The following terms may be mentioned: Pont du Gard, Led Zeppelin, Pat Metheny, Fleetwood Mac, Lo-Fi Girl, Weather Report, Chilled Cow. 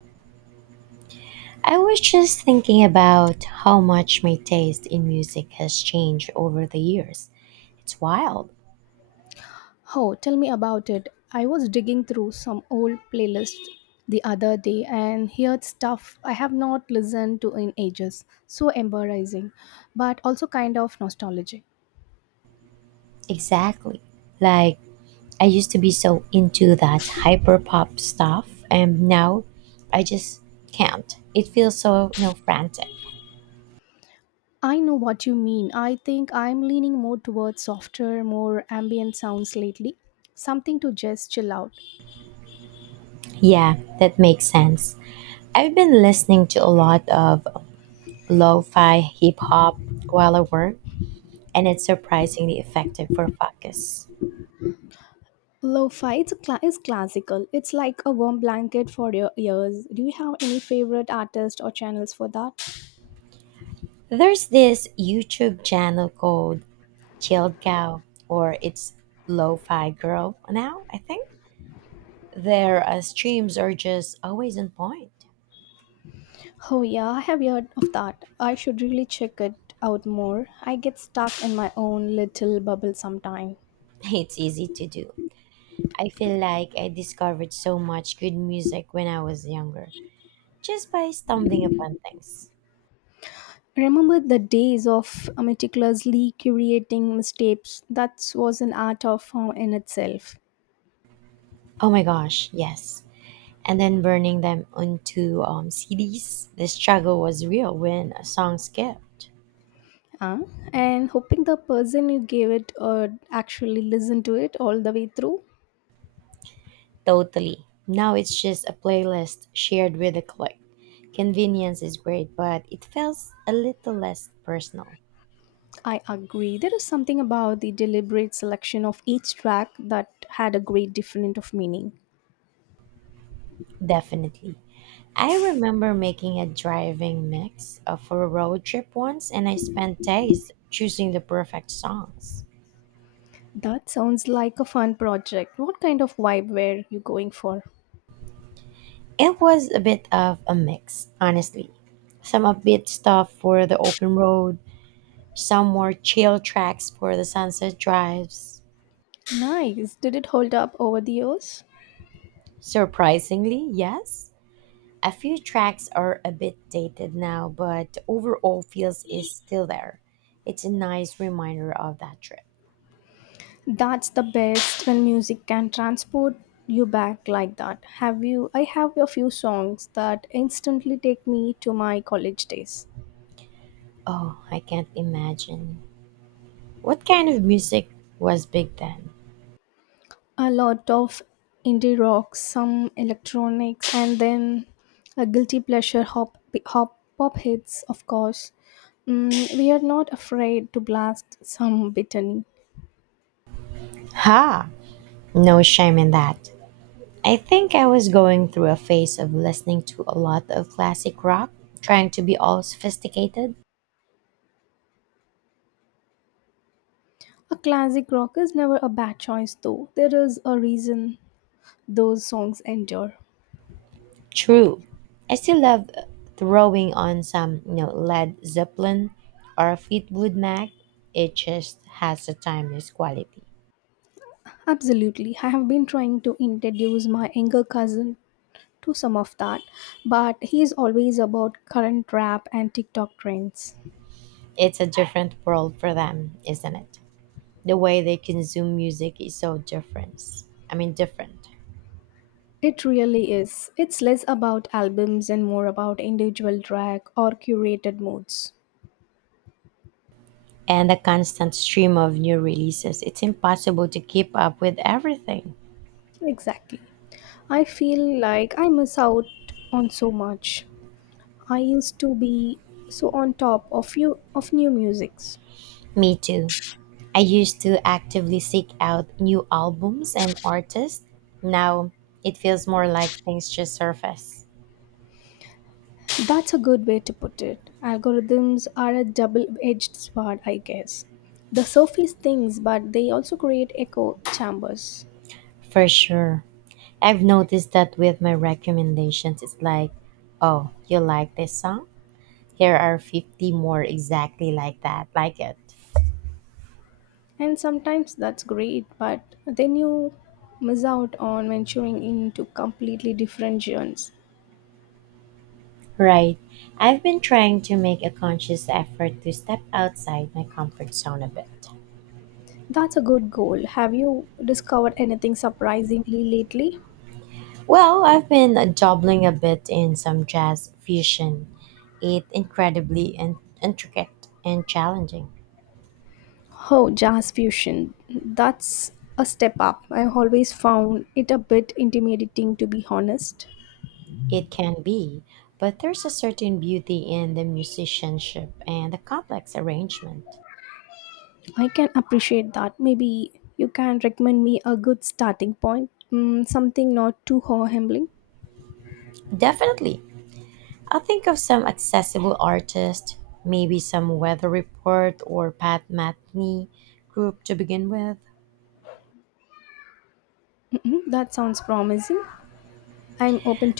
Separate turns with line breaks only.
I was just thinking about how much my taste in music has changed over the years. It's wild.
Oh, tell me about it. I was digging through some old playlists the other day and heard stuff I have not listened to in ages. So embarrassing, but also kind of nostalgic.
Exactly. Like, I used to be so into that hyper pop stuff, and now I just can't. It feels so, frantic.
I know what you mean. I think I'm leaning more towards softer, more ambient sounds lately. Something to just chill out.
Yeah, that makes sense. I've been listening to a lot of lo fi hip hop while I work, and it's surprisingly effective for focus.
Lo-fi is classical. It's like a warm blanket for your ears. Do you have any favorite artists or channels for that?
There's this YouTube channel called Chilled Cow, or it's Lo-Fi Girl now, I think. Their streams are just always on point.
Oh, yeah, I have heard of that. I should really check it out more. I get stuck in my own little bubble sometime.
It's easy to do. I feel like I discovered so much good music when I was younger, just by stumbling upon things.
Remember the days of meticulously curating mistakes? That was an art of form in itself.
Oh my gosh, yes. And then burning them onto CDs. The struggle was real when a song skipped.
Huh? And hoping the person you gave it actually listen to it all the way through.
Totally. Now it's just a playlist shared with a click. Convenience is great, but it feels a little less personal.
I agree. There is something about the deliberate selection of each track that had a great different of meaning.
Definitely. I remember making a driving mix for a road trip once, and I spent days choosing the perfect songs.
That sounds like a fun project. What kind of vibe were you going for?
It was a bit of a mix, honestly. Some upbeat stuff for the open road, some more chill tracks for the sunset drives.
Nice. Did it hold up over the years?
Surprisingly, yes. A few tracks are a bit dated now, but the overall feels is still there. It's a nice reminder of that trip.
That's the best when music can transport you back like that. Have you I have a few songs that instantly take me to my college days.
Oh, I can't imagine. What kind of music was big then?
A lot of indie rock, some electronics and then a guilty pleasure hop hop pop hits of course. Mm, we are not afraid to blast some bitterly.
Ha! No shame in that. I think I was going through a phase of listening to a lot of classic rock, trying to be all sophisticated.
A classic rock is never a bad choice, though. There is a reason those songs endure.
True. I still love throwing on some, Led Zeppelin or Fleetwood Mac. It just has a timeless quality.
Absolutely. I have been trying to introduce my younger cousin to some of that, but he is always about current rap and TikTok trends.
It's a different world for them, isn't it? The way they consume music is so different. I mean, different.
It really is. It's less about albums and more about individual track or curated moods.
And the constant stream of new releases. It's impossible to keep up with everything.
Exactly. I feel like I miss out on so much. I used to be so on top of you of new musics.
Me too. I used to actively seek out new albums and artists. Now it feels more like things just surface.
That's a good way to put it. Algorithms are a double edged sword, I guess. They surface things, but they also create echo chambers.
For sure. I've noticed that with my recommendations, it's like, oh, you like this song? Here are 50 more exactly like that, like it.
And sometimes that's great, but then you miss out on venturing into completely different genres.
Right. I've been trying to make a conscious effort to step outside my comfort zone a bit.
That's a good goal. Have you discovered anything surprisingly lately?
Well, I've been dabbling a bit in some jazz fusion. It's incredibly intricate and challenging.
Oh, jazz fusion. That's a step up. I always found it a bit intimidating, to be honest.
It can be, but there's a certain beauty in the musicianship and the complex arrangement.
I can appreciate that. Maybe you can recommend me a good starting point, mm, something not too humbling.
Definitely. I think of some accessible artist, maybe some weather report or Pat Metheny group to begin with.
Mm-mm, that sounds promising. I'm open